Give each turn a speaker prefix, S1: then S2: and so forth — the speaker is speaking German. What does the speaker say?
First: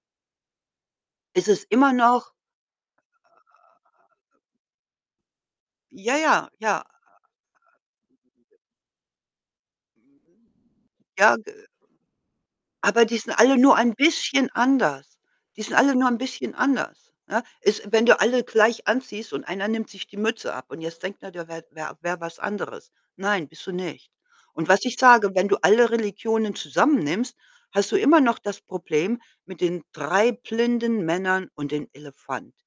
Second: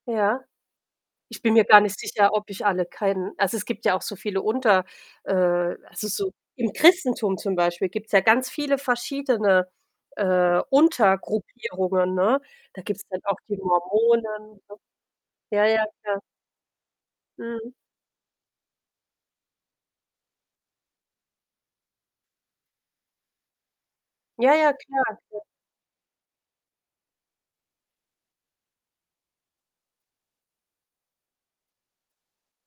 S1: Ja. Ich
S2: Es
S1: bin mir
S2: ist
S1: gar
S2: immer
S1: nicht sicher,
S2: noch
S1: ob ich alle kenne also, es gibt ja auch so viele unter, äh also,
S2: Ja,
S1: so
S2: ja,
S1: im
S2: ja.
S1: Christentum zum Beispiel gibt's ja ganz viele verschiedene, äh,
S2: Ja, ge
S1: Untergruppierungen, ne? Da
S2: Aber,
S1: gibt's
S2: die
S1: dann
S2: sind
S1: auch
S2: alle
S1: die
S2: nur ein bisschen
S1: Mormonen, ne?
S2: anders. Die
S1: Ja,
S2: sind
S1: ja,
S2: alle nur ein
S1: klar.
S2: bisschen anders, ne?
S1: Mhm.
S2: Es wenn du alle gleich anziehst und einer nimmt sich die Mütze ab und jetzt denkt der, der wär wär wär was anderes. „Nein, bist du nicht.“
S1: Ja,
S2: Und
S1: ja,
S2: was ich
S1: klar,
S2: sage,
S1: klar.
S2: wenn du alle Religionen zusammen nimmst, hast du immer noch das Problem mit den 3 blinden Männern und dem Elefant.